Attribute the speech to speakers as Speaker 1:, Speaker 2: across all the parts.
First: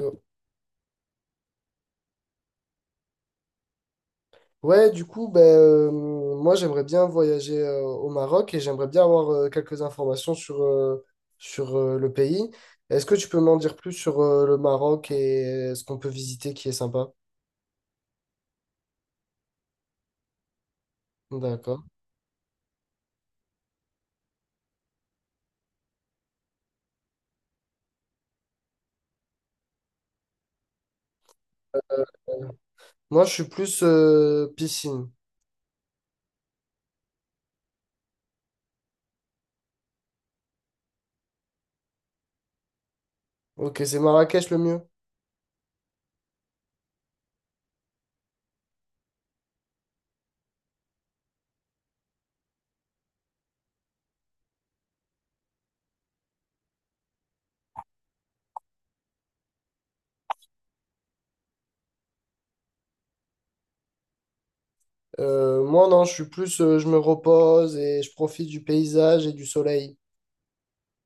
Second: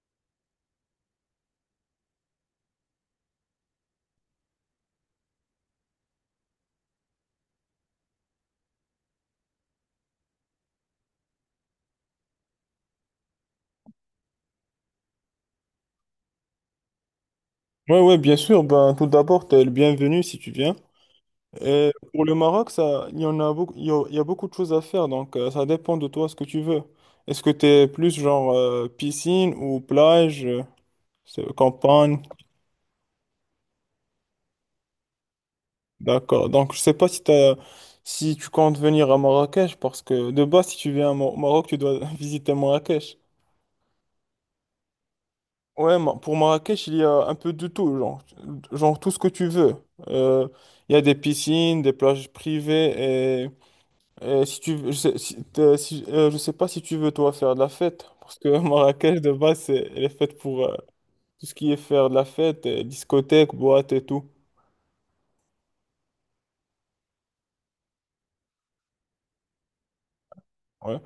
Speaker 1: Euh, Ouais, du coup, ben, moi j'aimerais bien voyager au Maroc et j'aimerais bien avoir quelques informations sur le pays. Est-ce que tu peux m'en dire plus sur le Maroc et ce qu'on peut visiter qui est sympa?
Speaker 2: Ouais, ouais, bien sûr. Ben, tout d'abord, t'es le bienvenu si tu viens.
Speaker 1: D'accord.
Speaker 2: Pour le Maroc, ça, il y en a beaucoup, il y a beaucoup de choses à faire, donc ça dépend de toi ce que tu veux. Est-ce que t'es plus genre piscine ou plage, campagne?
Speaker 1: Moi je suis plus piscine.
Speaker 2: D'accord. Donc, je sais pas si tu comptes venir à Marrakech, parce que de base, si tu viens à au Maroc, tu dois visiter Marrakech.
Speaker 1: Ok, c'est Marrakech le mieux.
Speaker 2: Ouais, pour Marrakech, il y a un peu de tout, genre tout ce que tu veux. Euh, Il y a des piscines, des plages privées. Et si tu veux- je sais, si, je sais pas si tu veux toi faire de la fête, parce que Marrakech de base, elle est faite pour tout ce qui est faire de la fête, discothèque, boîte et tout.
Speaker 1: Moi non, je suis plus je me repose et je profite du paysage et du soleil.
Speaker 2: Ouais.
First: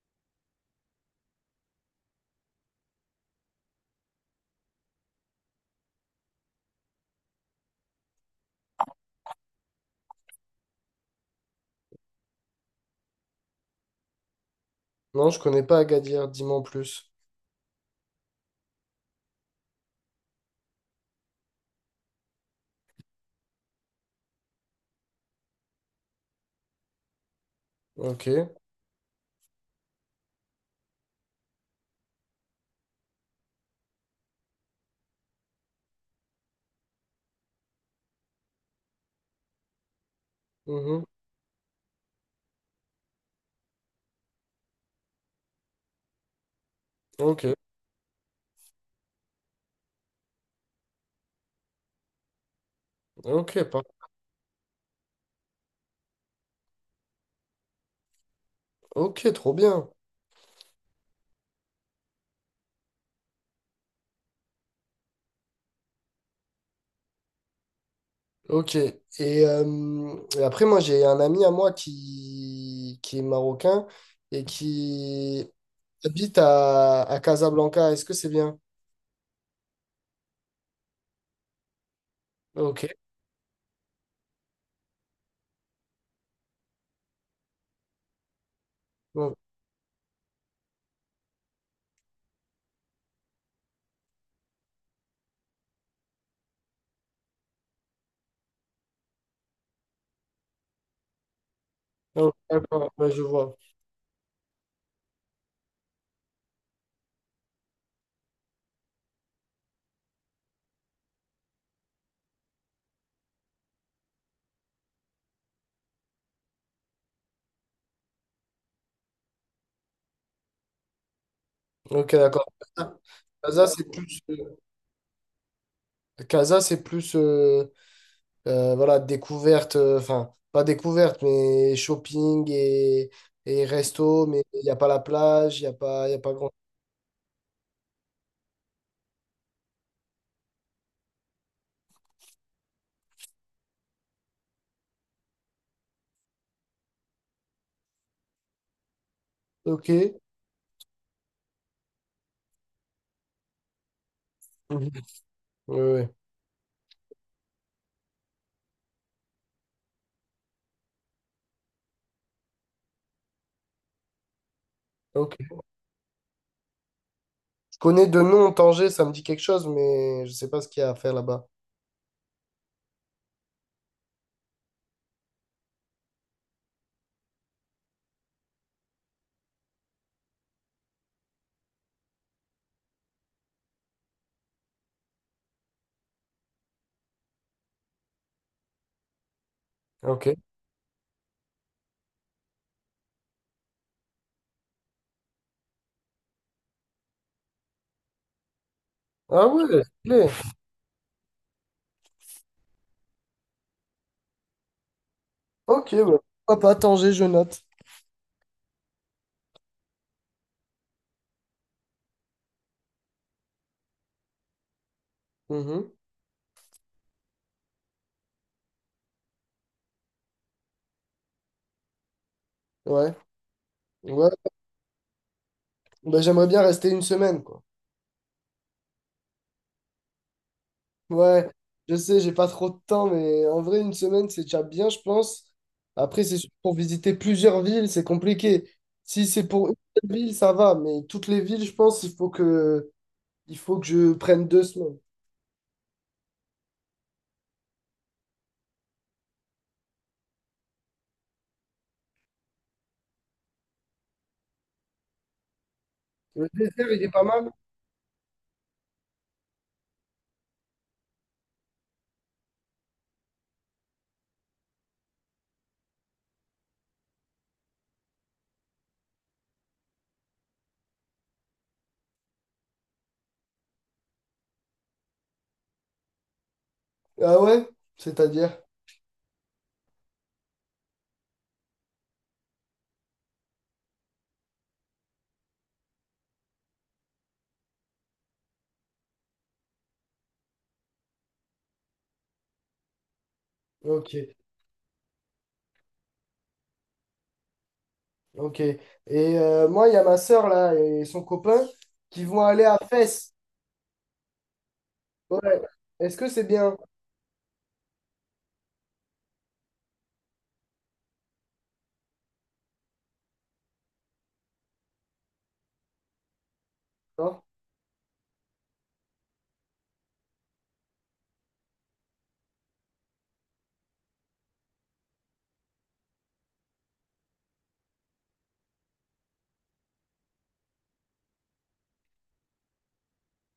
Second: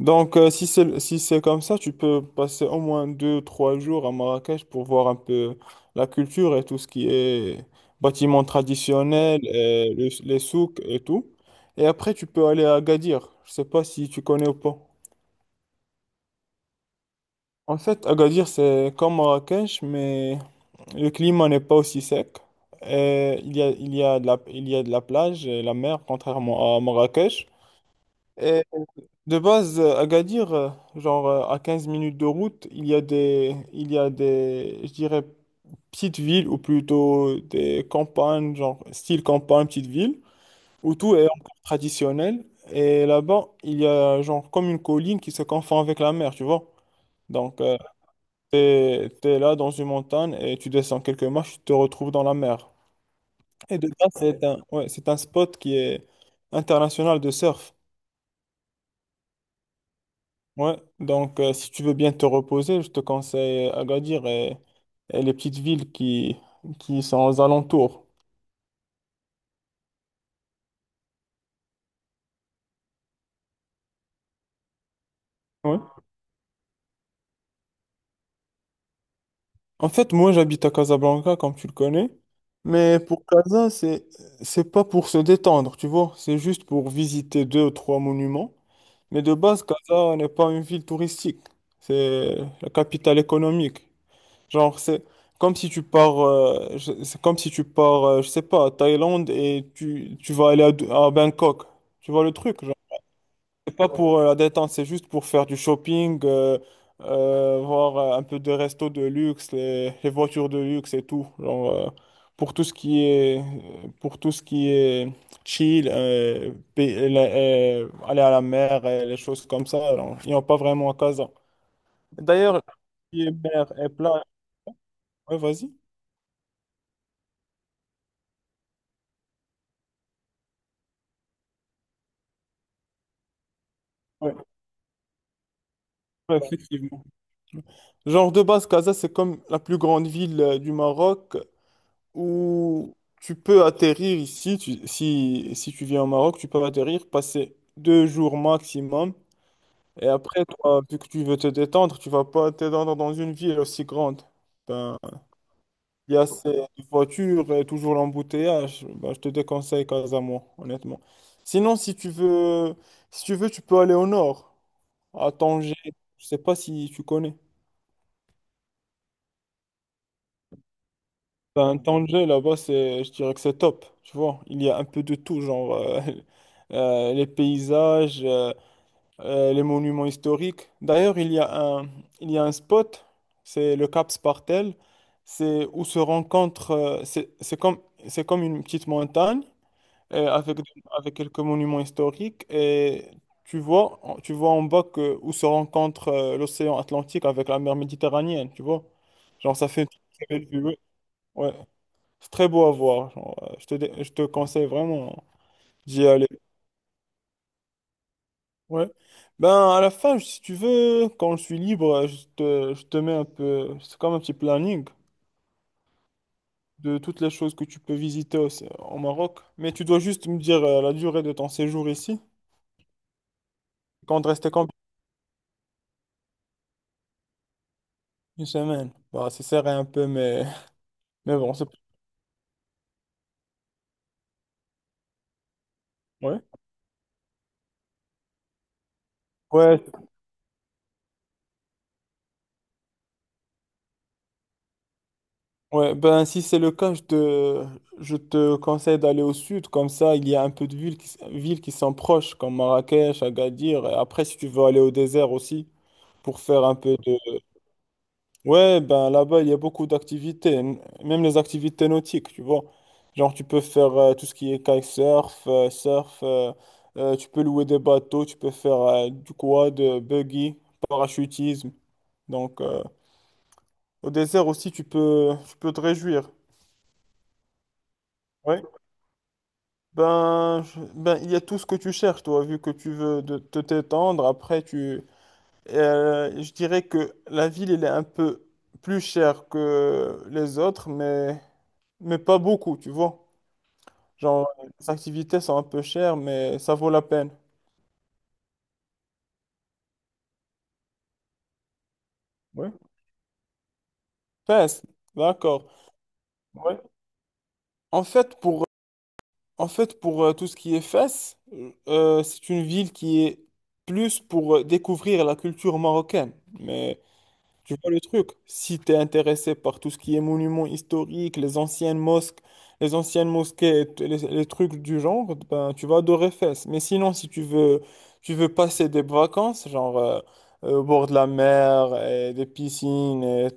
Speaker 2: Donc si c'est comme ça, tu peux passer au moins 2, 3 jours à Marrakech pour voir un peu la culture et tout ce qui est bâtiments traditionnels, et les souks et tout. Et après, tu peux aller à Agadir. Je sais pas si tu connais ou pas.
Speaker 1: Non, je connais pas Agadir, dis-moi en plus.
Speaker 2: En fait, Agadir, c'est comme Marrakech, mais le climat n'est pas aussi sec. Il y a de la plage et la mer, contrairement à Marrakech.
Speaker 1: Ok.
Speaker 2: Et de base, Agadir, à 15 minutes de route, il y a des, je dirais, petites villes ou plutôt des campagnes, genre style campagne, petite ville, où
Speaker 1: Mhm.
Speaker 2: tout est encore traditionnel. Et là-bas, il y a genre comme une colline qui se confond avec la mer, tu vois.
Speaker 1: Ok.
Speaker 2: Donc, t'es là dans une montagne et tu descends quelques marches, tu te retrouves dans la mer.
Speaker 1: Ok,
Speaker 2: Et de là, ouais, c'est un spot qui est international de surf.
Speaker 1: ok, trop bien.
Speaker 2: Ouais. Donc, si tu veux bien te reposer, je te conseille Agadir, et les petites villes qui sont aux alentours.
Speaker 1: Ok. Et après, moi, j'ai un ami à moi qui est marocain et qui
Speaker 2: Ouais.
Speaker 1: habite à Casablanca. Est-ce que c'est bien?
Speaker 2: En fait, moi, j'habite à Casablanca, comme tu le connais.
Speaker 1: Ok.
Speaker 2: Mais pour Casa, c'est pas pour se détendre, tu vois. C'est juste pour visiter deux ou trois monuments. Mais de
Speaker 1: Donc,
Speaker 2: base, Casa n'est pas une ville touristique. C'est la capitale économique. Genre, c'est comme si tu pars, je sais pas, à Thaïlande et tu vas aller à Bangkok. Tu vois le truc, genre.
Speaker 1: d'accord, ouais, je vois.
Speaker 2: C'est pas pour la détente, c'est juste pour faire du shopping, voir un peu de resto de luxe, les voitures de luxe et tout. Genre, pour tout ce qui est, pour tout ce qui est chill, aller à la mer et les choses comme ça, alors, ils n'ont pas vraiment à Casa.
Speaker 1: Ok, d'accord.
Speaker 2: D'ailleurs, qui est
Speaker 1: Casa,
Speaker 2: mer
Speaker 1: c'est
Speaker 2: et
Speaker 1: plus,
Speaker 2: plage,
Speaker 1: euh,
Speaker 2: ouais, vas-y.
Speaker 1: Casa, c'est plus voilà, découverte, enfin, pas découverte, mais shopping et resto,
Speaker 2: Ouais.
Speaker 1: mais il n'y a pas la plage, il n'y a pas, il y a pas
Speaker 2: Ouais,
Speaker 1: grand.
Speaker 2: effectivement. Genre de base, Casa, c'est comme la plus grande ville du Maroc où tu peux atterrir ici. Si tu viens au Maroc, tu peux atterrir, passer 2 jours maximum.
Speaker 1: Ok.
Speaker 2: Et après, toi, vu que tu veux te détendre, tu vas pas te détendre dans une ville aussi grande.
Speaker 1: Mhm.
Speaker 2: Ben,
Speaker 1: Ouais, ouais.
Speaker 2: il y a ces voitures et toujours l'embouteillage. Ben, je te déconseille Casa, moi, honnêtement. Sinon, si tu veux, tu peux aller au nord, à
Speaker 1: Ok.
Speaker 2: Tanger. Je sais pas si tu connais.
Speaker 1: Connais de nom Tanger, ça me dit quelque chose, mais je sais pas ce qu'il y a à faire là-bas.
Speaker 2: Ben, Tanger, là-bas, je dirais que c'est top, tu vois. Il y a un peu de tout, genre les paysages, les monuments historiques. D'ailleurs, un, il y a un spot, c'est le Cap Spartel, c'est où se rencontrent, c'est comme une petite montagne euh,
Speaker 1: Ok.
Speaker 2: avec, avec quelques monuments historiques, et tu vois en bas où se rencontre l'océan Atlantique avec la mer Méditerranéenne, tu vois.
Speaker 1: Ah
Speaker 2: Genre, ça
Speaker 1: ouais,
Speaker 2: fait une
Speaker 1: stylé.
Speaker 2: très belle vue. Ouais. C'est très beau à voir. Genre, je te conseille vraiment, hein,
Speaker 1: Ok,
Speaker 2: d'y
Speaker 1: bah,
Speaker 2: aller.
Speaker 1: pourquoi pas Tanger, je note.
Speaker 2: Ouais. Ben, à la fin, si tu veux, quand je suis libre, je te mets un peu. C'est comme un petit planning
Speaker 1: Mhm.
Speaker 2: de toutes les choses que tu peux visiter au Maroc. Mais tu dois juste me dire la durée de ton séjour ici.
Speaker 1: Ouais,
Speaker 2: Quand
Speaker 1: ouais.
Speaker 2: rester combien?
Speaker 1: Bah, j'aimerais bien rester 1 semaine, quoi.
Speaker 2: Une semaine. Bah, c'est serré un peu, mais
Speaker 1: Ouais,
Speaker 2: bon, c'est.
Speaker 1: je sais, j'ai pas trop de temps, mais en vrai, 1 semaine, c'est déjà bien, je pense. Après, c'est
Speaker 2: Ouais.
Speaker 1: sûr, pour visiter plusieurs villes, c'est compliqué. Si c'est pour une
Speaker 2: Ouais,
Speaker 1: seule ville, ça va, mais toutes les villes, je pense, il faut que je prenne 2 semaines.
Speaker 2: ouais, ben si c'est le cas, je te conseille d'aller au sud, comme ça il y a un peu de villes qui, villes qui sont proches, comme Marrakech, Agadir, et après si tu veux aller au désert aussi, pour
Speaker 1: Le
Speaker 2: faire un
Speaker 1: désert,
Speaker 2: peu
Speaker 1: il est pas
Speaker 2: de.
Speaker 1: mal.
Speaker 2: Ouais, ben là-bas il y a beaucoup d'activités, même les activités nautiques, tu vois. Genre tu peux faire tout ce qui est kitesurf, surf, tu peux louer des bateaux, tu peux faire du quad, buggy, parachutisme. Donc au désert aussi tu peux te réjouir.
Speaker 1: Ah ouais? C'est-à-dire?
Speaker 2: Ouais. Ben, il y a tout ce que tu cherches, toi, vu que tu veux te t'étendre. Après, je dirais que la ville, elle est un peu plus chère que les autres, mais pas beaucoup, tu vois.
Speaker 1: Ok.
Speaker 2: Genre, les activités sont un peu chères, mais ça vaut la peine.
Speaker 1: Ok. Et moi, il y a ma sœur là et son copain qui vont aller
Speaker 2: Ouais.
Speaker 1: à Fès.
Speaker 2: Fès,
Speaker 1: Ouais.
Speaker 2: d'accord.
Speaker 1: Est-ce que c'est bien?
Speaker 2: Ouais. En fait, pour, en fait, pour tout ce qui est Fès, c'est une ville qui est plus pour découvrir la culture marocaine. Mais
Speaker 1: Non?
Speaker 2: tu vois le truc, si tu es intéressé par tout ce qui est monuments historiques, les anciennes mosquées, et les trucs du genre, ben, tu vas adorer Fès. Mais sinon, si tu veux, tu veux passer des vacances, genre au bord de la mer, et des piscines, et,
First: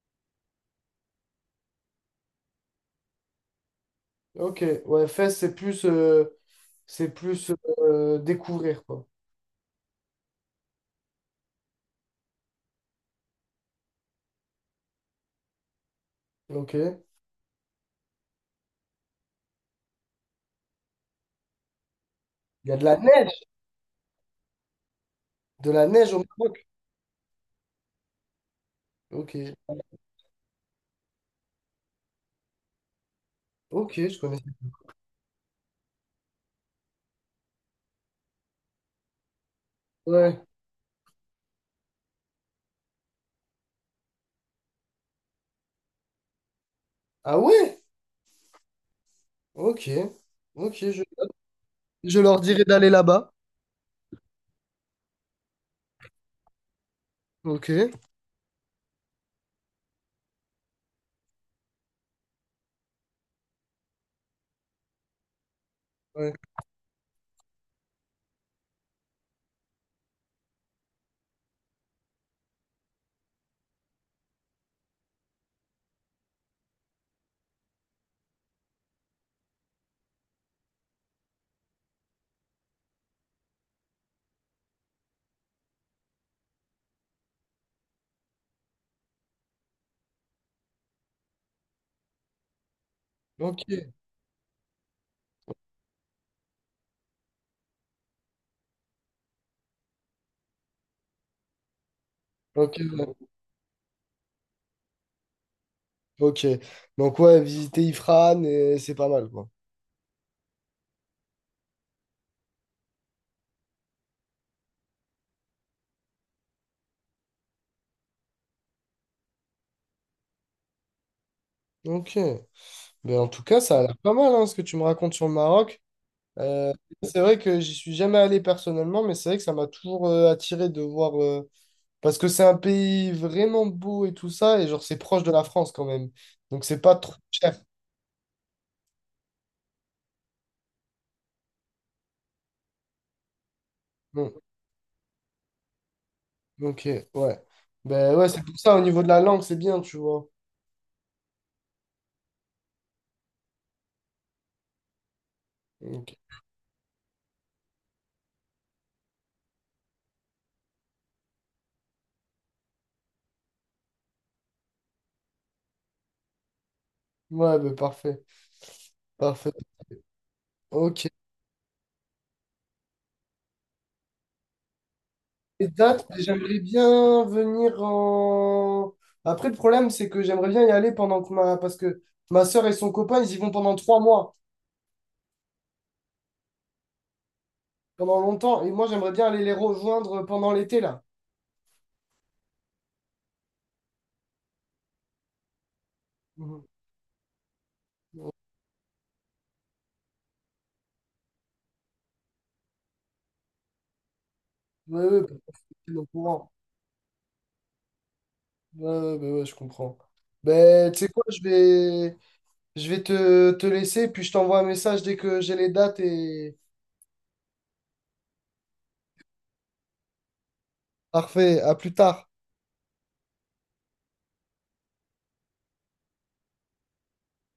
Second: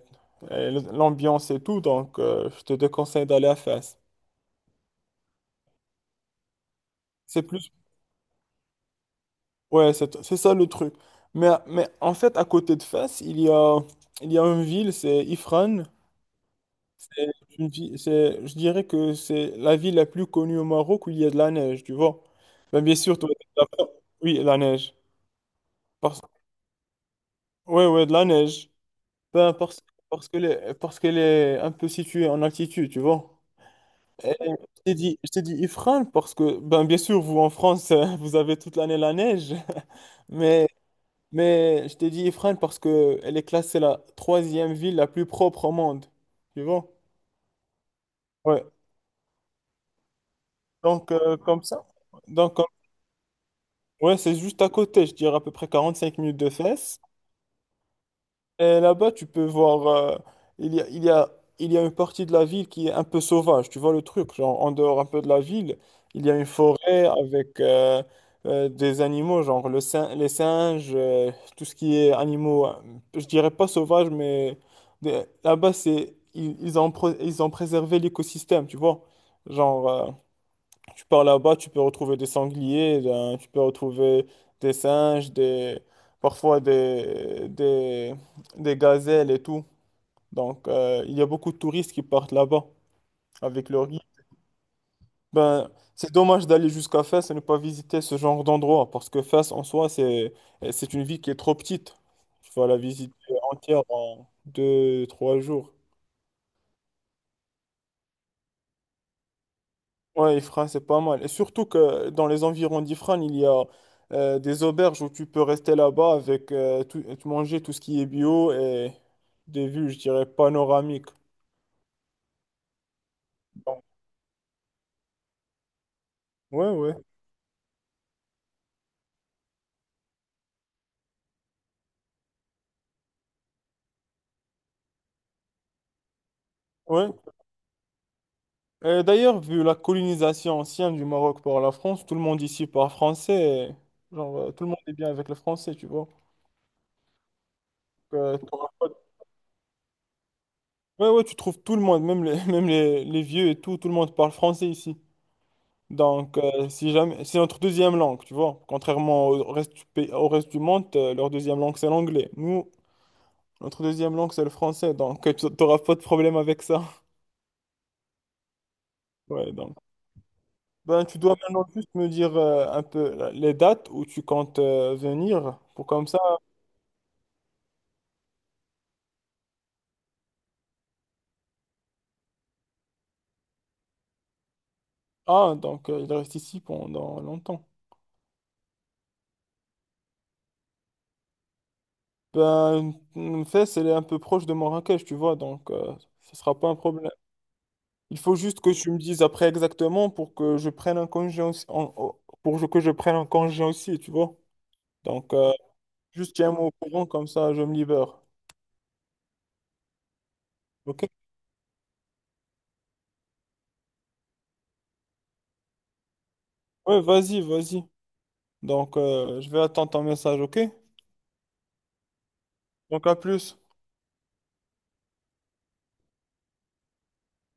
Speaker 2: et l'ambiance et tout, donc je te déconseille d'aller à Fès.
Speaker 1: Ok. Ouais, Fès, c'est plus, euh, c'est
Speaker 2: C'est
Speaker 1: plus
Speaker 2: plus.
Speaker 1: euh, découvrir, quoi.
Speaker 2: Ouais, c'est ça le truc. Mais en fait, à côté de Fès, il y a une ville, c'est Ifrane.
Speaker 1: Ok. Il
Speaker 2: C'est une vi- c'est- je dirais que c'est la ville la plus connue au Maroc où il y a de la neige, tu vois.
Speaker 1: y a
Speaker 2: Ben,
Speaker 1: de
Speaker 2: bien
Speaker 1: la
Speaker 2: sûr, toi,
Speaker 1: neige.
Speaker 2: t'as pas- oui, la neige.
Speaker 1: De la neige
Speaker 2: Parce.
Speaker 1: au Maroc.
Speaker 2: Ouais, ouais, de la neige.
Speaker 1: Ok.
Speaker 2: Ben, parce parce qu'elle est un peu située en altitude, tu vois.
Speaker 1: Ok, je
Speaker 2: Et
Speaker 1: connais.
Speaker 2: je t'ai dit Ifrane parce que, ben, bien sûr, vous en France, vous avez toute l'année la neige.
Speaker 1: Ouais.
Speaker 2: Mais, mais je t'ai dit Ifrane parce que elle est classée la troisième ville la plus propre au monde, tu vois.
Speaker 1: Ah ouais?
Speaker 2: Ouais,
Speaker 1: Ok. Ok, je,
Speaker 2: donc comme ça.
Speaker 1: je leur
Speaker 2: Donc,
Speaker 1: dirai d'aller là-bas.
Speaker 2: ouais, c'est juste à côté, je dirais à peu près 45 minutes de Fès.
Speaker 1: Ok.
Speaker 2: Et là-bas, tu peux voir, il y a, il y a, il y a une partie de la ville qui est un peu sauvage, tu vois le truc, genre en dehors un peu de la ville, il y
Speaker 1: Ouais.
Speaker 2: a une forêt avec des animaux, genre les singes, tout ce qui est animaux, je dirais pas sauvage, mais là-bas, ils ont préservé l'écosystème, tu vois. Genre, tu pars là-bas, tu peux retrouver des sangliers, ben, tu peux retrouver des singes, parfois des gazelles et tout. Donc, il y a beaucoup de touristes qui partent là-bas
Speaker 1: Ok.
Speaker 2: avec leur guide. Ben, c'est dommage d'aller jusqu'à Fès et ne pas visiter ce genre d'endroit parce que Fès en soi, c'est une ville qui est trop petite. Tu vas
Speaker 1: Ok.
Speaker 2: la visiter
Speaker 1: Ouais.
Speaker 2: entière en 2, 3 jours.
Speaker 1: Ok. Donc ouais, visiter Ifrane, et c'est pas mal, quoi.
Speaker 2: Ouais, Ifrane, c'est pas mal. Et surtout que dans les environs d'Ifrane, il y a des auberges où tu peux rester là-bas avec tout, et manger tout ce qui est bio et des vues, je dirais, panoramiques.
Speaker 1: Ok. Mais en tout cas, ça a
Speaker 2: Donc,
Speaker 1: l'air pas mal, hein, ce que tu me racontes sur le Maroc.
Speaker 2: ouais,
Speaker 1: Euh,
Speaker 2: ouais,
Speaker 1: c'est vrai que j'y suis jamais allé personnellement, mais c'est vrai que ça m'a toujours attiré de voir, parce que c'est un pays vraiment beau et tout ça, et genre c'est proche de la France quand même. Donc c'est pas
Speaker 2: ouais.
Speaker 1: trop cher.
Speaker 2: Et d'ailleurs, vu la colonisation ancienne du Maroc par la France, tout le monde ici parle français. Et,
Speaker 1: Bon,
Speaker 2: genre, tout le monde est bien avec le français, tu vois.
Speaker 1: ok, ouais.
Speaker 2: Donc,
Speaker 1: Ben ouais, c'est pour
Speaker 2: t'auras
Speaker 1: ça, au
Speaker 2: pas de-
Speaker 1: niveau de la langue, c'est bien, tu vois.
Speaker 2: ouais, ouais, tu trouves tout le monde, même les vieux et tout, tout le monde parle français ici.
Speaker 1: Ok.
Speaker 2: Donc, si jamais, c'est notre deuxième langue, tu vois. Contrairement au reste du monde, leur deuxième langue, c'est l'anglais. Nous, notre deuxième langue, c'est le français. Donc, tu n'auras pas de problème avec ça.
Speaker 1: Ouais, ben parfait. Parfait.
Speaker 2: Ouais, donc.
Speaker 1: Ok.
Speaker 2: Ben, tu dois maintenant juste me dire un peu les dates où tu comptes venir
Speaker 1: Les
Speaker 2: pour
Speaker 1: dates,
Speaker 2: comme ça.
Speaker 1: j'aimerais bien venir en... Après, le problème, c'est que j'aimerais bien y aller pendant que ma... Parce que ma sœur et son copain, ils y vont pendant 3 mois,
Speaker 2: Ah, donc il reste ici pendant longtemes.
Speaker 1: pendant longtemps. Et moi, j'aimerais bien aller les rejoindre pendant l'été, là.
Speaker 2: Ben, Fès, elle est un peu proche de Marrakech, tu vois, donc ce sera
Speaker 1: Mhm.
Speaker 2: pas un problème. Il faut juste que tu me dises après exactement pour que je prenne un congé aussi, pour que je prenne un congé aussi, tu vois.
Speaker 1: Ouais, ouais,
Speaker 2: Donc,
Speaker 1: parce que c'est au
Speaker 2: juste
Speaker 1: courant.
Speaker 2: tiens-moi au courant, comme ça, je me libère.
Speaker 1: Ouais, ouais, ouais, ouais, je comprends. Ben, tu sais
Speaker 2: OK?
Speaker 1: quoi, je vais te, laisser, puis je t'envoie un message dès que j'ai les dates et...
Speaker 2: Ouais, vas-y, vas-y. Donc, je vais attendre ton message, OK?
Speaker 1: Parfait, à plus tard.
Speaker 2: Donc, à plus.